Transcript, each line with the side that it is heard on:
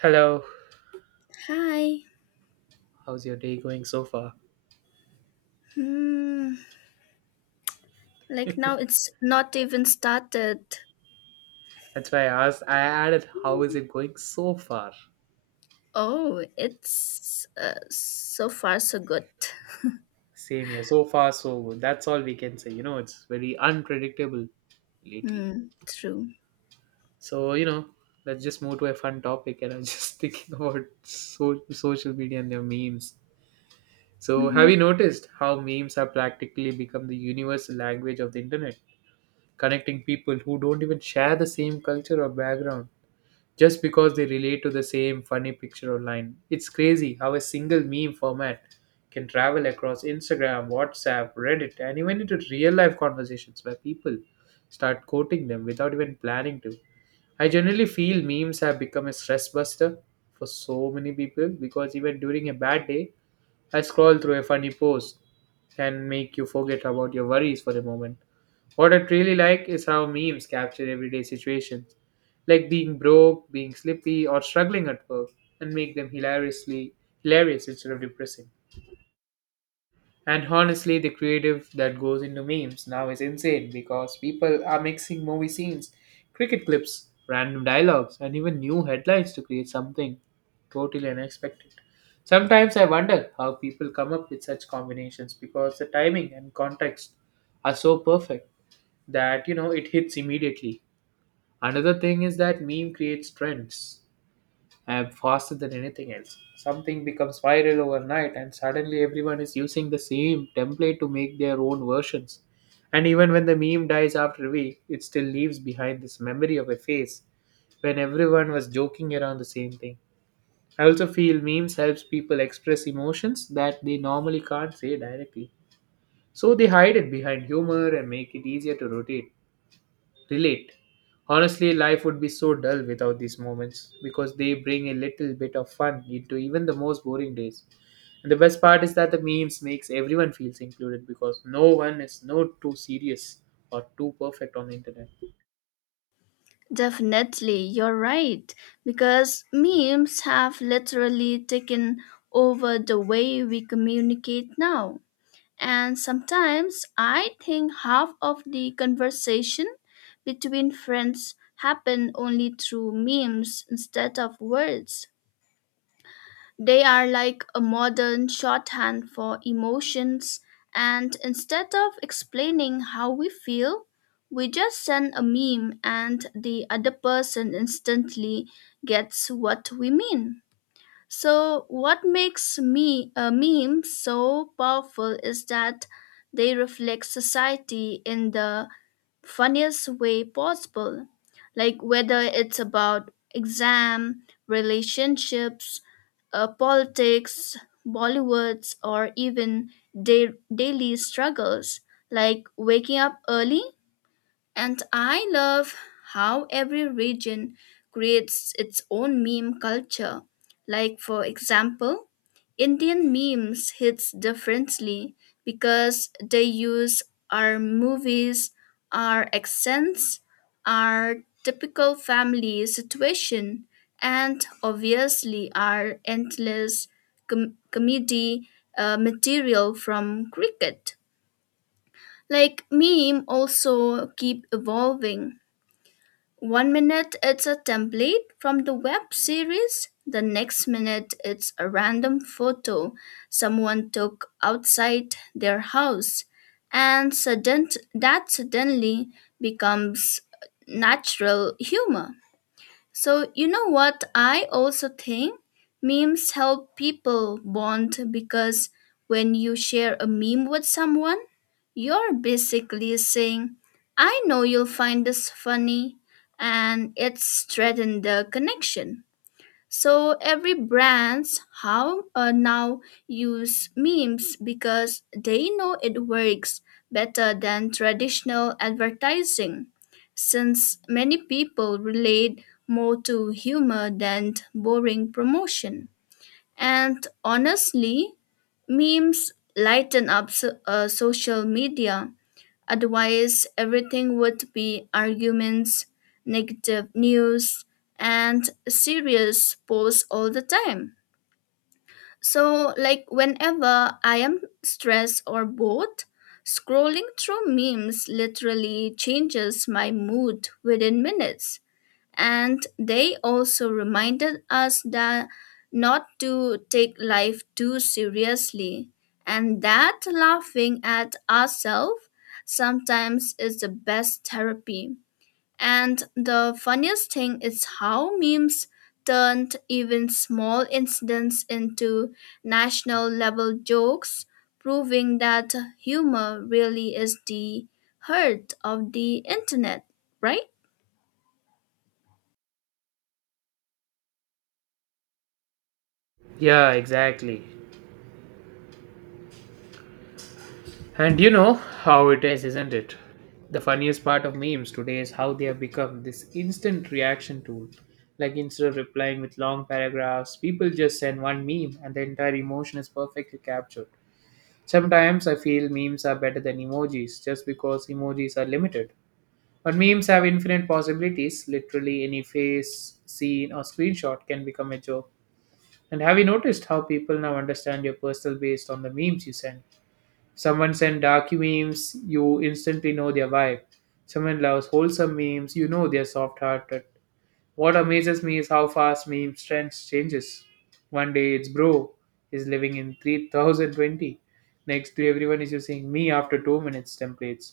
right: Hello,
left: Hi.
right: how's your day going so far?
left: Hmm. Like now it's not even started.
right: That's why I asked. I added, how is it going so far?
left: Oh, it's so far so good.
right: Same here, so far, so good. That's all we can say. You know, it's very unpredictable lately.
left: Hmm. True.
right: So, you know, let's just move to a fun topic. And I'm just thinking about social media and their memes. So, have
left: Hmm.
right: you noticed how memes have practically become the universal language of the internet, connecting people who don't even share the same culture or background? Just because they relate to the same funny picture online. It's crazy how a single meme format can travel across Instagram, WhatsApp, Reddit, and even into real life conversations where people start quoting them without even planning to. I generally feel memes have become a stress buster for so many people because even during a bad day, I scroll through a funny post can make you forget about your worries for a moment. What I really like is how memes capture everyday situations, like being broke, being sleepy, or struggling at work, and make them hilarious instead of depressing. And honestly, the creative that goes into memes now is insane because people are mixing movie scenes, cricket clips, random dialogues, and even new headlines to create something totally unexpected. Sometimes I wonder how people come up with such combinations because the timing and context are so perfect that you know it hits immediately. Another thing is that meme creates trends app faster than anything else. Something becomes viral overnight, and suddenly everyone is using the same template to make their own versions. And even when the meme dies after a week, it still leaves behind this memory of a face when everyone was joking around the same thing. I also feel memes helps people express emotions that they normally can't say directly. So they hide it behind humor and make it easier to rotate. Relate. Honestly, life would be so dull without these moments because they bring a little bit of fun into even the most boring days. And the best part is that the memes makes everyone feels included because no one is no too serious or too perfect on the internet.
left: Definitely, you're right. Because memes have literally taken over the way we communicate now. And sometimes I think half of the conversation between friends happen only through memes instead of words. They are like a modern shorthand for emotions, and instead of explaining how we feel, we just send a meme and the other person instantly gets what we mean. So, what makes me a meme so powerful is that they reflect society in the funniest way possible. Like whether it's about exam, relationships, politics, Bollywoods, or even day daily struggles like waking up early, and I love how every region creates its own meme culture. Like for example, Indian memes hits differently because they use our movies, our accents, our typical family situation, and obviously our endless comedy material from cricket. Like meme also keep evolving. One minute it's a template from the web series, the next minute it's a random photo someone took outside their house, and sudden that suddenly becomes natural humor. So, you know what? I also think memes help people bond because when you share a meme with someone, you're basically saying, I know you'll find this funny, and it's strengthened the connection. So every brands how now use memes because they know it works better than traditional advertising, since many people relate more to humor than boring promotion. And honestly, memes lighten up social media. Otherwise, everything would be arguments, negative news, and serious posts all the time. So, like, whenever I am stressed or bored, scrolling through memes literally changes my mood within minutes, and they also reminded us that not to take life too seriously and that laughing at ourselves sometimes is the best therapy. And the funniest thing is how memes turned even small incidents into national level jokes, proving that humor really is the heart of the internet, right?
right: Yeah, exactly. And you know how it is, isn't it? The funniest part of memes today is how they have become this instant reaction tool. Like instead of replying with long paragraphs, people just send one meme and the entire emotion is perfectly captured. Sometimes I feel memes are better than emojis just because emojis are limited. But memes have infinite possibilities. Literally, any face, scene, or screenshot can become a joke. And have you noticed how people now understand your personal based on the memes you send? Someone send dark memes, you instantly know their vibe. Someone loves wholesome memes, you know they're soft hearted. What amazes me is how fast meme trends changes. One day it's bro is living in 3020. Next day everyone is using me after 2 minutes templates.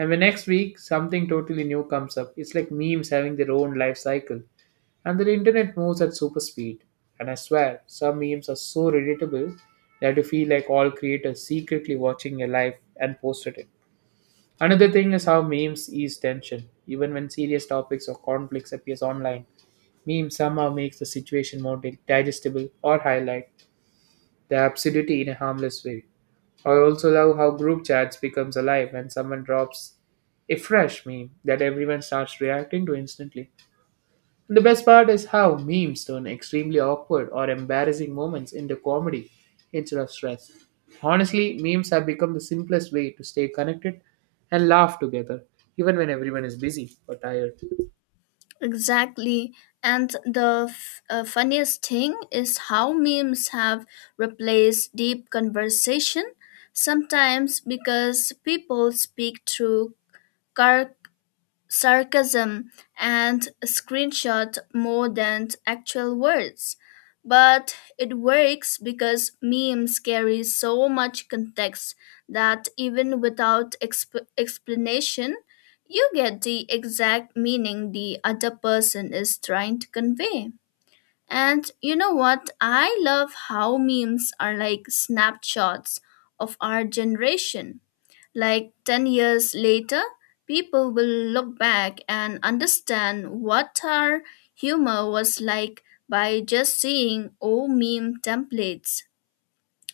right: And the next week something totally new comes up. It's like memes having their own life cycle. And the internet moves at super speed. And I swear, some memes are so relatable that you feel like all creators secretly watching your life and posted it. Another thing is how memes ease tension. Even when serious topics or conflicts appears online, meme somehow makes the situation more digestible or highlight the absurdity in a harmless way. I also love how group chats becomes alive when someone drops a fresh meme that everyone starts reacting to instantly. And the best part is how memes turn extremely awkward or embarrassing moments into comedy instead of stress. Honestly, memes have become the simplest way to stay connected and laugh together, even when everyone is busy or tired.
left: Exactly. And the funniest thing is how memes have replaced deep conversation, sometimes because people speak through sarcasm and screenshot more than actual words. But it works because memes carry so much context that even without explanation, you get the exact meaning the other person is trying to convey. And you know what? I love how memes are like snapshots of our generation. Like 10 years later, people will look back and understand what our humor was like by just seeing old meme templates,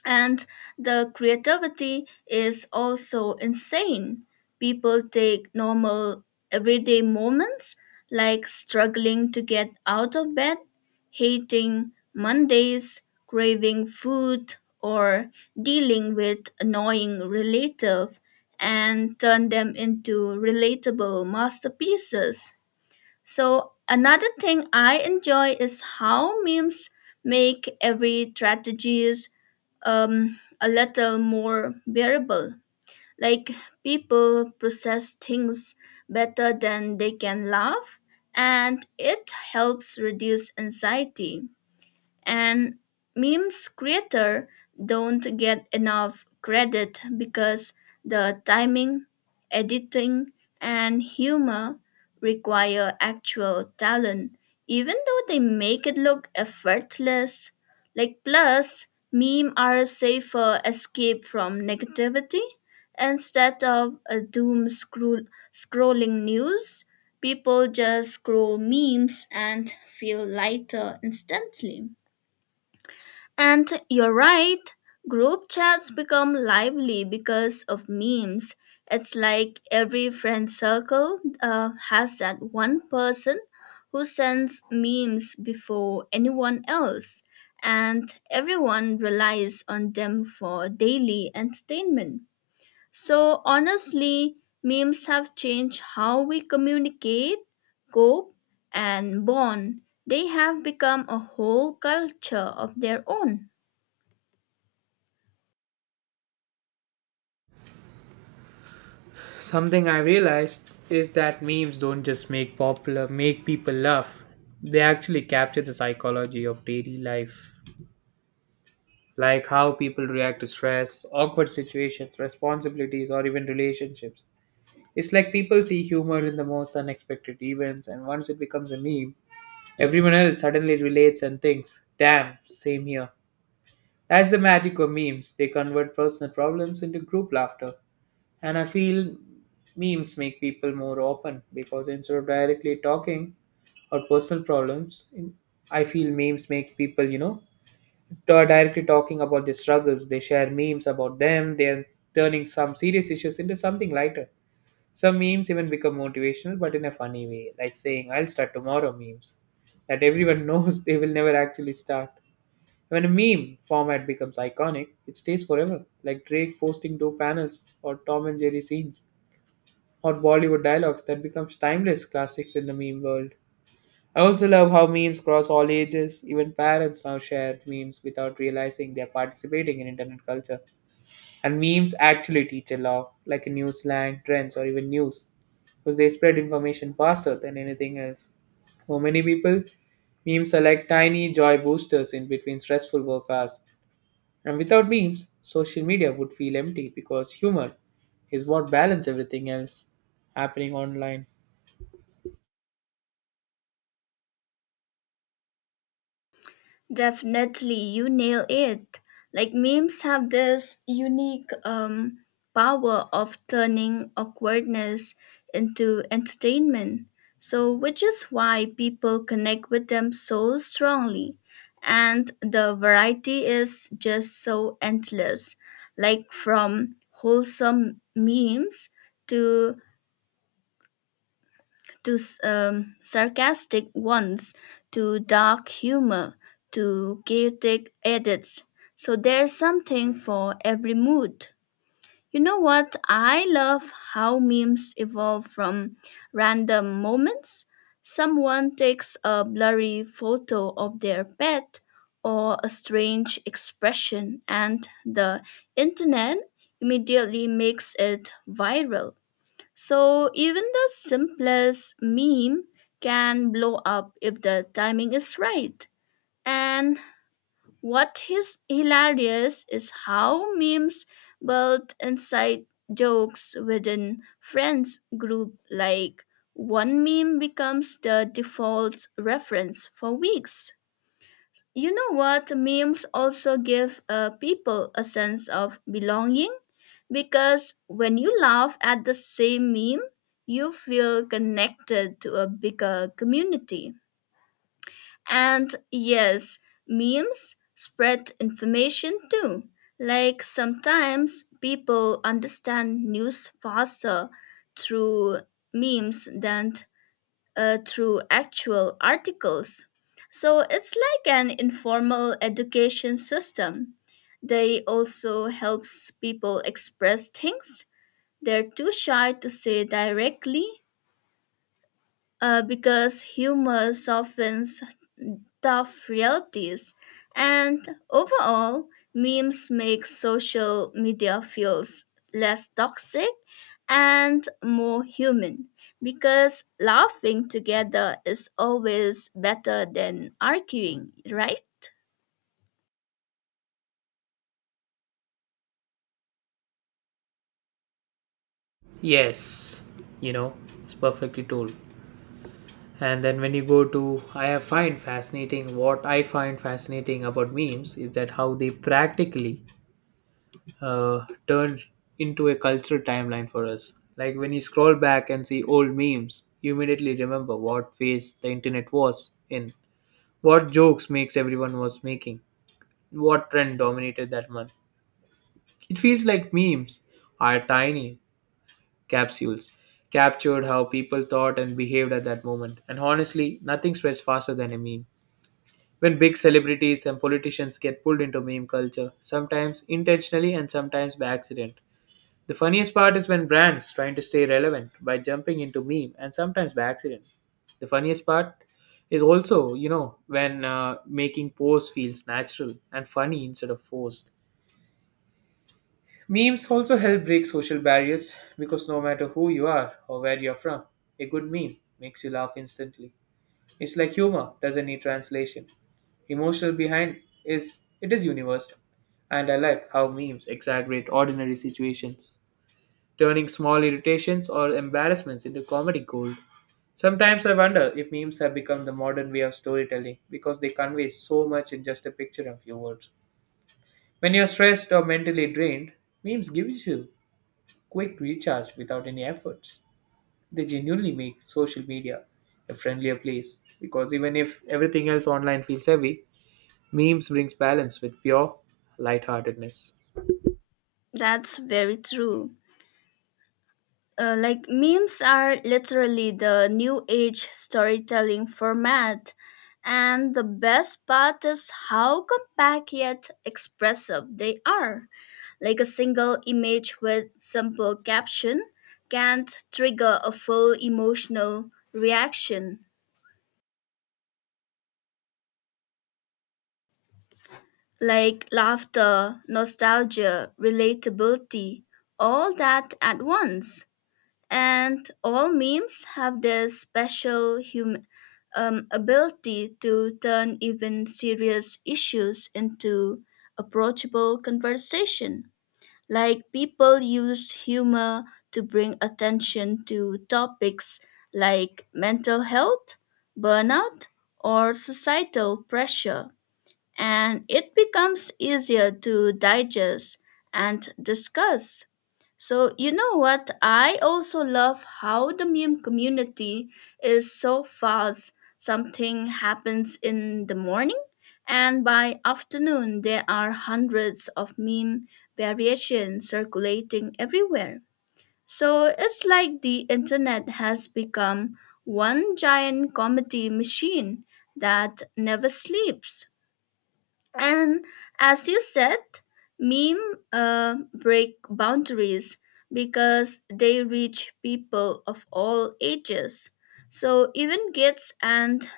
left: and the creativity is also insane. People take normal everyday moments like struggling to get out of bed, hating Mondays, craving food, or dealing with annoying relative and turn them into relatable masterpieces. So another thing I enjoy is how memes make every strategies a little more bearable. Like people process things better than they can laugh, and it helps reduce anxiety. And memes creator don't get enough credit because the timing, editing, and humor require actual talent, even though they make it look effortless. Like, plus, meme are a safer escape from negativity. Instead of a doom scrolling news, people just scroll memes and feel lighter instantly. And you're right, group chats become lively because of memes. It's like every friend circle has that one person who sends memes before anyone else, and everyone relies on them for daily entertainment. So, honestly, memes have changed how we communicate, cope, and bond. They have become a whole culture of their own.
right: Something I realized is that memes don't just make popular make people laugh. They actually capture the psychology of daily life, like how people react to stress, awkward situations, responsibilities, or even relationships. It's like people see humor in the most unexpected events, and once it becomes a meme, everyone else suddenly relates and thinks, "Damn, same here." That's the magic of memes. They convert personal problems into group laughter. And I feel memes make people more open because instead of directly talking or personal problems, I feel memes make people, you know, directly talking about their struggles. They share memes about them. They're turning some serious issues into something lighter. Some memes even become motivational, but in a funny way, like saying, I'll start tomorrow memes that everyone knows they will never actually start. When a meme format becomes iconic, it stays forever, like Drake posting two panels or Tom and Jerry scenes or Bollywood dialogues that becomes timeless classics in the meme world. I also love how memes cross all ages. Even parents now share memes without realizing they're participating in internet culture. And memes actually teach a lot, like a new slang, trends, or even news, because they spread information faster than anything else. For many people, memes are like tiny joy boosters in between stressful work hours. And without memes, social media would feel empty because humor is what balance everything else happening online.
left: Definitely, you nail it. Like memes have this unique power of turning awkwardness into entertainment. So, which is why people connect with them so strongly. And the variety is just so endless. Like from wholesome memes, to to sarcastic ones, to dark humor, to chaotic edits. So there's something for every mood. You know what? I love how memes evolve from random moments. Someone takes a blurry photo of their pet or a strange expression, and the internet immediately makes it viral. So even the simplest meme can blow up if the timing is right. And what is hilarious is how memes build inside jokes within friends group, like one meme becomes the default reference for weeks. You know what? Memes also give people a sense of belonging because when you laugh at the same meme, you feel connected to a bigger community. And yes, memes spread information too. Like sometimes people understand news faster through memes than through actual articles. So it's like an informal education system. They also helps people express things they're too shy to say directly, because humor softens tough realities. And overall, memes make social media feels less toxic and more human, because laughing together is always better than arguing, right?
right: Yes, you know, it's perfectly told. And then when you go to, I have find fascinating. What I find fascinating about memes is that how they practically uh, turned into a cultural timeline for us. Like when you scroll back and see old memes, you immediately remember what phase the internet was in, what jokes makes everyone was making, what trend dominated that month. It feels like memes are tiny capsules captured how people thought and behaved at that moment. And honestly, nothing spreads faster than a meme. When big celebrities and politicians get pulled into meme culture, sometimes intentionally and sometimes by accident. The funniest part is when brands trying to stay relevant by jumping into meme and sometimes by accident. The funniest part is also, you know, when making pose feels natural and funny instead of forced. Memes also help break social barriers because no matter who you are or where you're from, a good meme makes you laugh instantly. It's like humor doesn't need translation. Emotional behind is it is universal. And I like how memes exaggerate ordinary situations, turning small irritations or embarrassments into comedy gold. Sometimes I wonder if memes have become the modern way of storytelling because they convey so much in just a picture and few words. When you're stressed or mentally drained, memes gives you quick recharge without any efforts. They genuinely make social media a friendlier place because even if everything else online feels heavy, memes brings balance with pure lightheartedness.
left: That's very true. Like memes are literally the new age storytelling format, and the best part is how compact yet expressive they are. Like a single image with simple caption can trigger a full emotional reaction, like laughter, nostalgia, relatability, all that at once. And all memes have this special ability to turn even serious issues into approachable conversation. Like people use humor to bring attention to topics like mental health, burnout, or societal pressure, and it becomes easier to digest and discuss. So, you know what? I also love how the meme community is so fast. Something happens in the morning, and by afternoon, there are hundreds of meme variations circulating everywhere. So, it's like the internet has become one giant comedy machine that never sleeps. And as you said, meme break boundaries because they reach people of all ages. So even kids and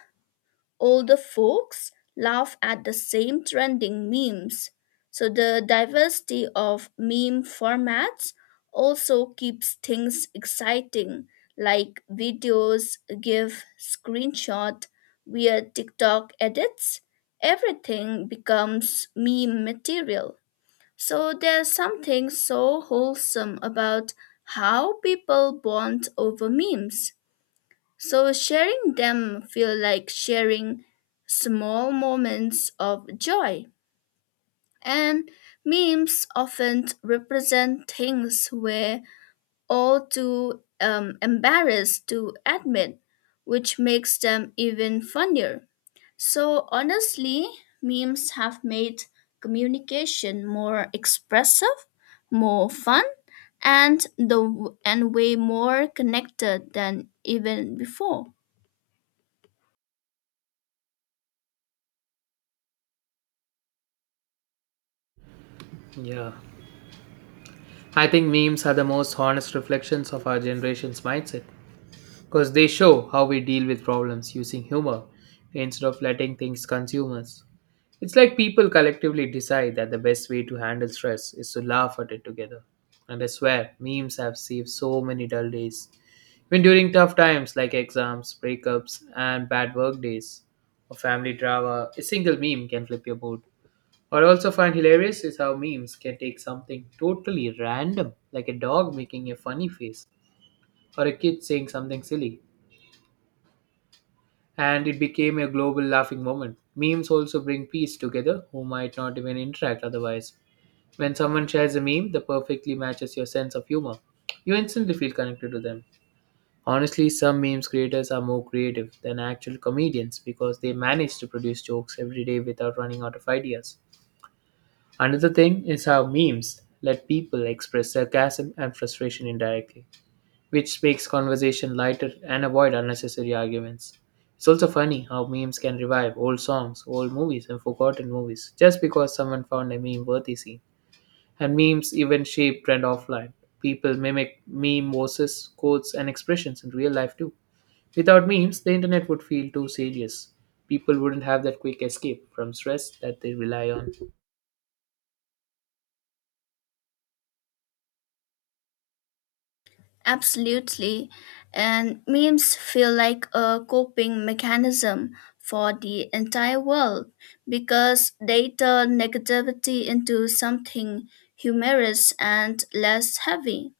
left: older folks laugh at the same trending memes. So the diversity of meme formats also keeps things exciting, like videos, GIF, screenshot, weird TikTok edits. Everything becomes meme material. So there's something so wholesome about how people bond over memes. So sharing them feel like sharing small moments of joy. And memes often represent things we're all too embarrassed to admit, which makes them even funnier. So honestly, memes have made communication more expressive, more fun, and the and way more connected than even before.
right: Yeah. I think memes are the most honest reflections of our generation's mindset because they show how we deal with problems using humor instead of letting things consume us. It's like people collectively decide that the best way to handle stress is to laugh at it together. And I swear, memes have saved so many dull days when during tough times like exams, breakups, and bad work days, or family drama, a single meme can flip your mood. What I also find hilarious is how memes can take something totally random, like a dog making a funny face or a kid saying something silly, and it became a global laughing moment. Memes also bring peace together who might not even interact otherwise. When someone shares a meme that perfectly matches your sense of humor, you instantly feel connected to them. Honestly, some memes creators are more creative than actual comedians because they manage to produce jokes every day without running out of ideas. Another thing is how memes let people express sarcasm and frustration indirectly, which makes conversation lighter and avoid unnecessary arguments. It's also funny how memes can revive old songs, old movies, and forgotten movies just because someone found a meme worthy scene. And memes even shape trend offline. People mimic meme voices, quotes, and expressions in real life too. Without memes, the internet would feel too serious. People wouldn't have that quick escape from stress that they rely on.
left: Absolutely. And memes feel like a coping mechanism for the entire world because they turn negativity into something humorous and less heavy.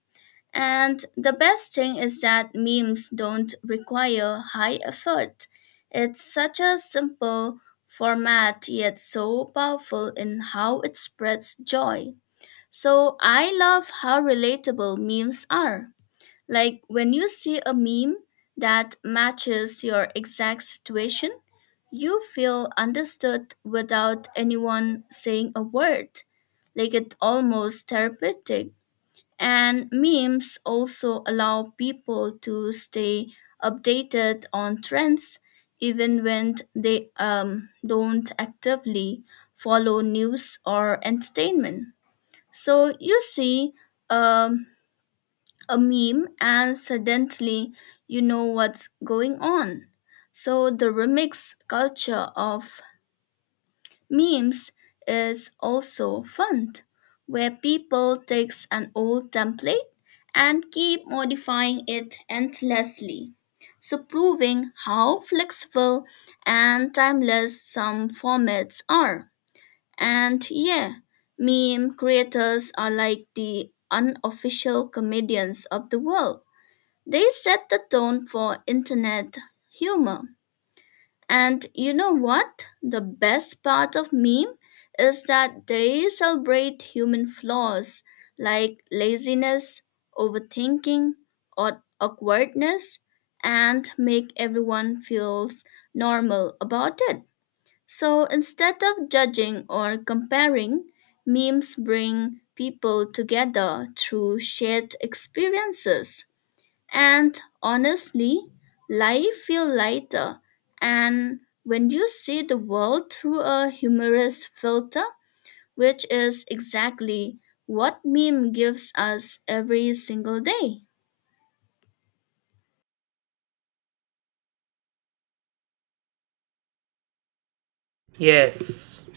left: And the best thing is that memes don't require high effort. It's such a simple format, yet so powerful in how it spreads joy. So I love how relatable memes are. Like when you see a meme that matches your exact situation, you feel understood without anyone saying a word. Like it's almost therapeutic. And memes also allow people to stay updated on trends, even when they don't actively follow news or entertainment. So you see, um, a meme, and suddenly you know what's going on. So the remix culture of memes is also fun, where people takes an old template and keep modifying it endlessly. So proving how flexible and timeless some formats are. And yeah, meme creators are like the unofficial comedians of the world. They set the tone for internet humor. And you know what? The best part of meme is that they celebrate human flaws like laziness, overthinking, or awkwardness, and make everyone feels normal about it. So instead of judging or comparing, memes bring people together through shared experiences. And honestly, life feels lighter. And when you see the world through a humorous filter, which is exactly what meme gives us every single day.
right: Yes.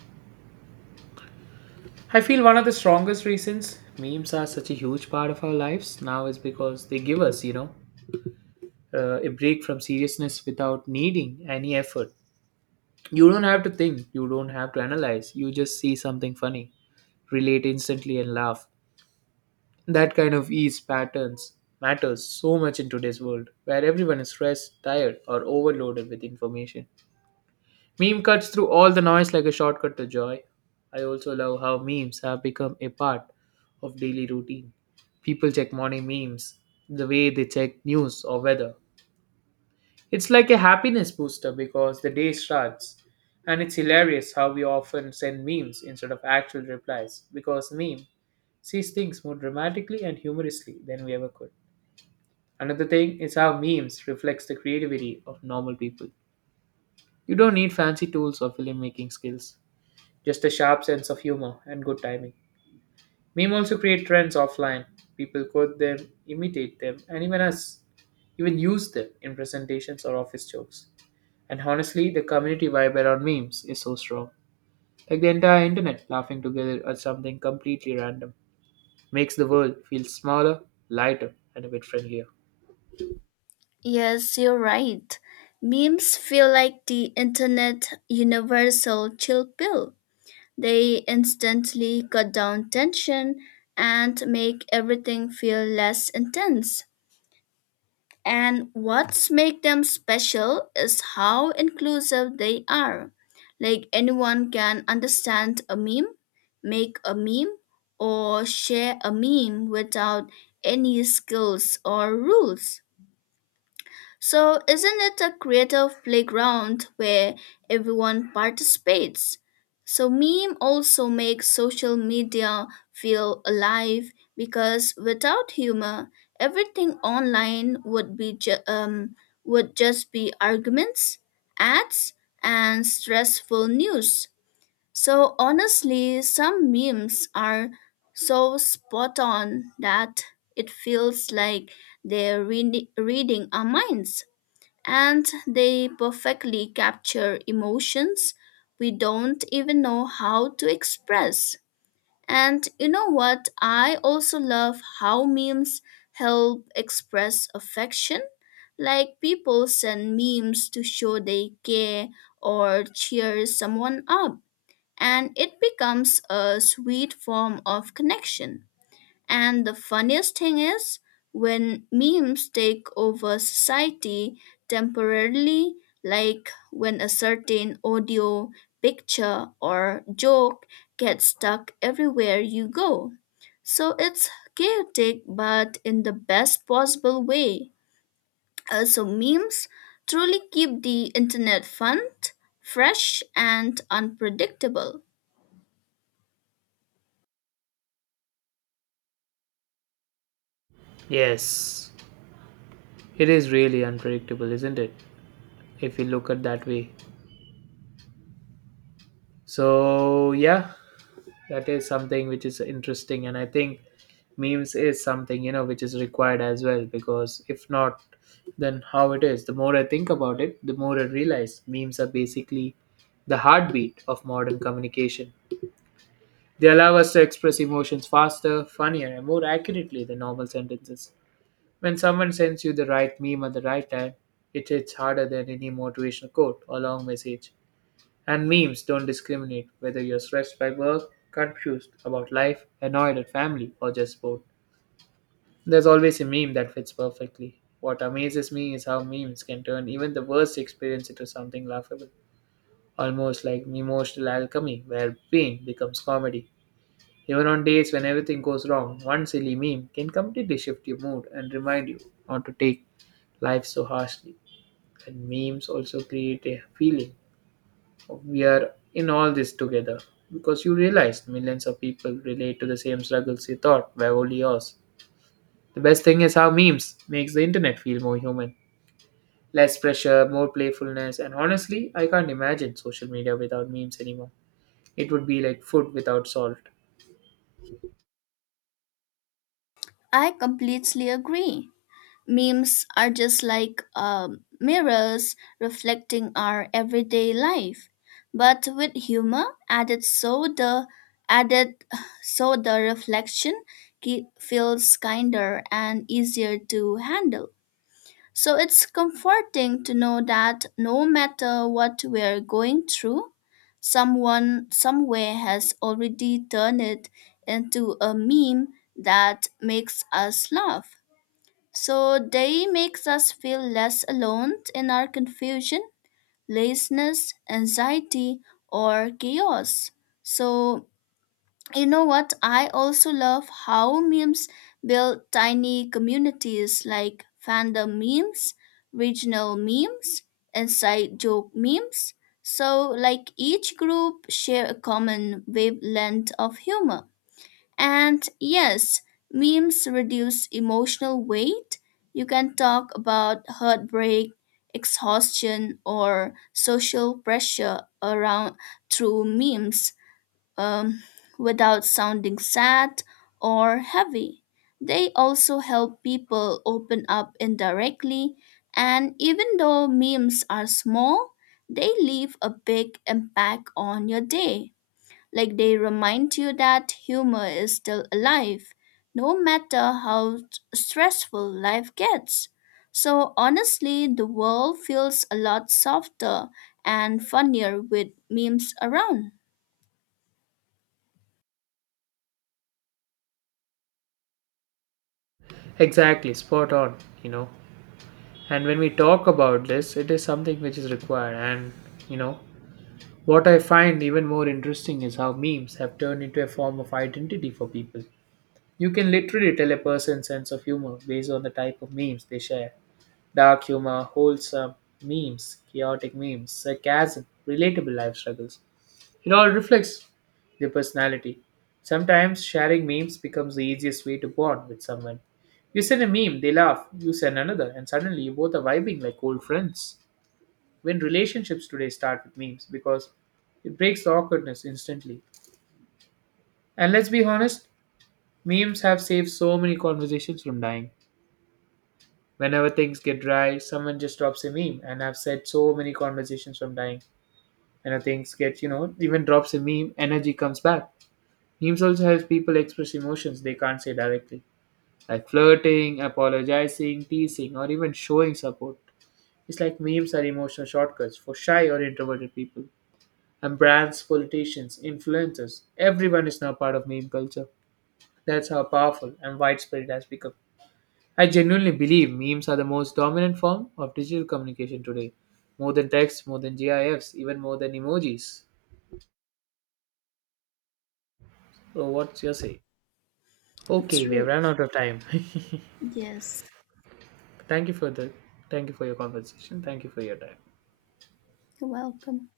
right: I feel one of the strongest reasons memes are such a huge part of our lives now is because they give us, you know, a break from seriousness without needing any effort. You don't have to think, you don't have to analyze, you just see something funny, relate instantly, and laugh. That kind of ease patterns matters so much in today's world where everyone is stressed, tired, or overloaded with information. Meme cuts through all the noise like a shortcut to joy. I also love how memes have become a part of daily routine. People check morning memes the way they check news or weather. It's like a happiness booster because the day starts. And it's hilarious how we often send memes instead of actual replies because meme sees things more dramatically and humorously than we ever could. Another thing is how memes reflects the creativity of normal people. You don't need fancy tools or filmmaking skills. Just a sharp sense of humor and good timing. Meme also create trends offline. People quote them, imitate them, and even use them in presentations or office jokes. And honestly, the community vibe around memes is so strong. Like the entire internet laughing together at something completely random makes the world feel smaller, lighter, and a bit friendlier.
left: Yes, you're right. Memes feel like the internet universal chill pill. They instantly cut down tension and make everything feel less intense. And what's make them special is how inclusive they are. Like anyone can understand a meme, make a meme, or share a meme without any skills or rules. So, isn't it a creative playground where everyone participates? So, meme also makes social media feel alive, because without humor, everything online would be would just be arguments, ads, and stressful news. So, honestly, some memes are so spot on that it feels like they're reading our minds, and they perfectly capture emotions we don't even know how to express. And you know what? I also love how memes help express affection. Like people send memes to show they care or cheer someone up, and it becomes a sweet form of connection. And the funniest thing is, when memes take over society temporarily, like when a certain audio, picture, or joke gets stuck everywhere you go. So it's chaotic, but in the best possible way. Also, memes truly keep the internet fun, fresh, and unpredictable.
right: Yes, it is really unpredictable, isn't it? If you look at that way. So, yeah, that is something which is interesting, and I think memes is something, you know, which is required as well, because if not, then how it is? The more I think about it, the more I realize memes are basically the heartbeat of modern communication. They allow us to express emotions faster, funnier, and more accurately than normal sentences. When someone sends you the right meme at the right time, it hits harder than any motivational quote or long message. And memes don't discriminate whether you're stressed by work, confused about life, annoyed at family, or just bored. There's always a meme that fits perfectly. What amazes me is how memes can turn even the worst experience into something laughable, almost like emotional alchemy where pain becomes comedy. Even on days when everything goes wrong, one silly meme can completely shift your mood and remind you not to take life so harshly. And memes also create a feeling we are in all this together, because you realized millions of people relate to the same struggles you thought were only yours. The best thing is how memes makes the internet feel more human. Less pressure, more playfulness, and honestly, I can't imagine social media without memes anymore. It would be like food without salt.
left: I completely agree. Memes are just like mirrors reflecting our everyday life, but with humor added, added, so the reflection feels kinder and easier to handle. So it's comforting to know that no matter what we're going through, someone somewhere has already turned it into a meme that makes us laugh. So they makes us feel less alone in our confusion, laziness, anxiety, or chaos. So you know what? I also love how memes build tiny communities like fandom memes, regional memes, inside joke memes. So like each group share a common wavelength of humor. And yes, memes reduce emotional weight. You can talk about heartbreak, exhaustion, or social pressure around through memes, um, without sounding sad or heavy. They also help people open up indirectly, and even though memes are small, they leave a big impact on your day. Like they remind you that humor is still alive, no matter how stressful life gets. So honestly, the world feels a lot softer and funnier with memes around.
right: Exactly, spot on, you know. And when we talk about this, it is something which is required. And, you know, what I find even more interesting is how memes have turned into a form of identity for people. You can literally tell a person's sense of humor based on the type of memes they share. Dark humor, wholesome memes, chaotic memes, sarcasm, relatable life struggles. It all reflects their personality. Sometimes sharing memes becomes the easiest way to bond with someone. You send a meme, they laugh, you send another, and suddenly you both are vibing like old friends. When relationships today start with memes because it breaks the awkwardness instantly. And let's be honest, memes have saved so many conversations from dying. Whenever things get dry, someone just drops a meme, and I've said so many conversations from dying. Whenever things get, you know, even drops a meme, energy comes back. Memes also helps people express emotions they can't say directly, like flirting, apologizing, teasing, or even showing support. It's like memes are emotional shortcuts for shy or introverted people. And brands, politicians, influencers, everyone is now part of meme culture. That's how powerful and widespread it has become. I genuinely believe memes are the most dominant form of digital communication today. More than text, more than GIFs, even more than emojis. So what's your say? Okay, we have
left: True.
right: run out of time.
left: Yes.
right: thank you for the Thank you for your conversation. Thank you for your time.
left: You're welcome.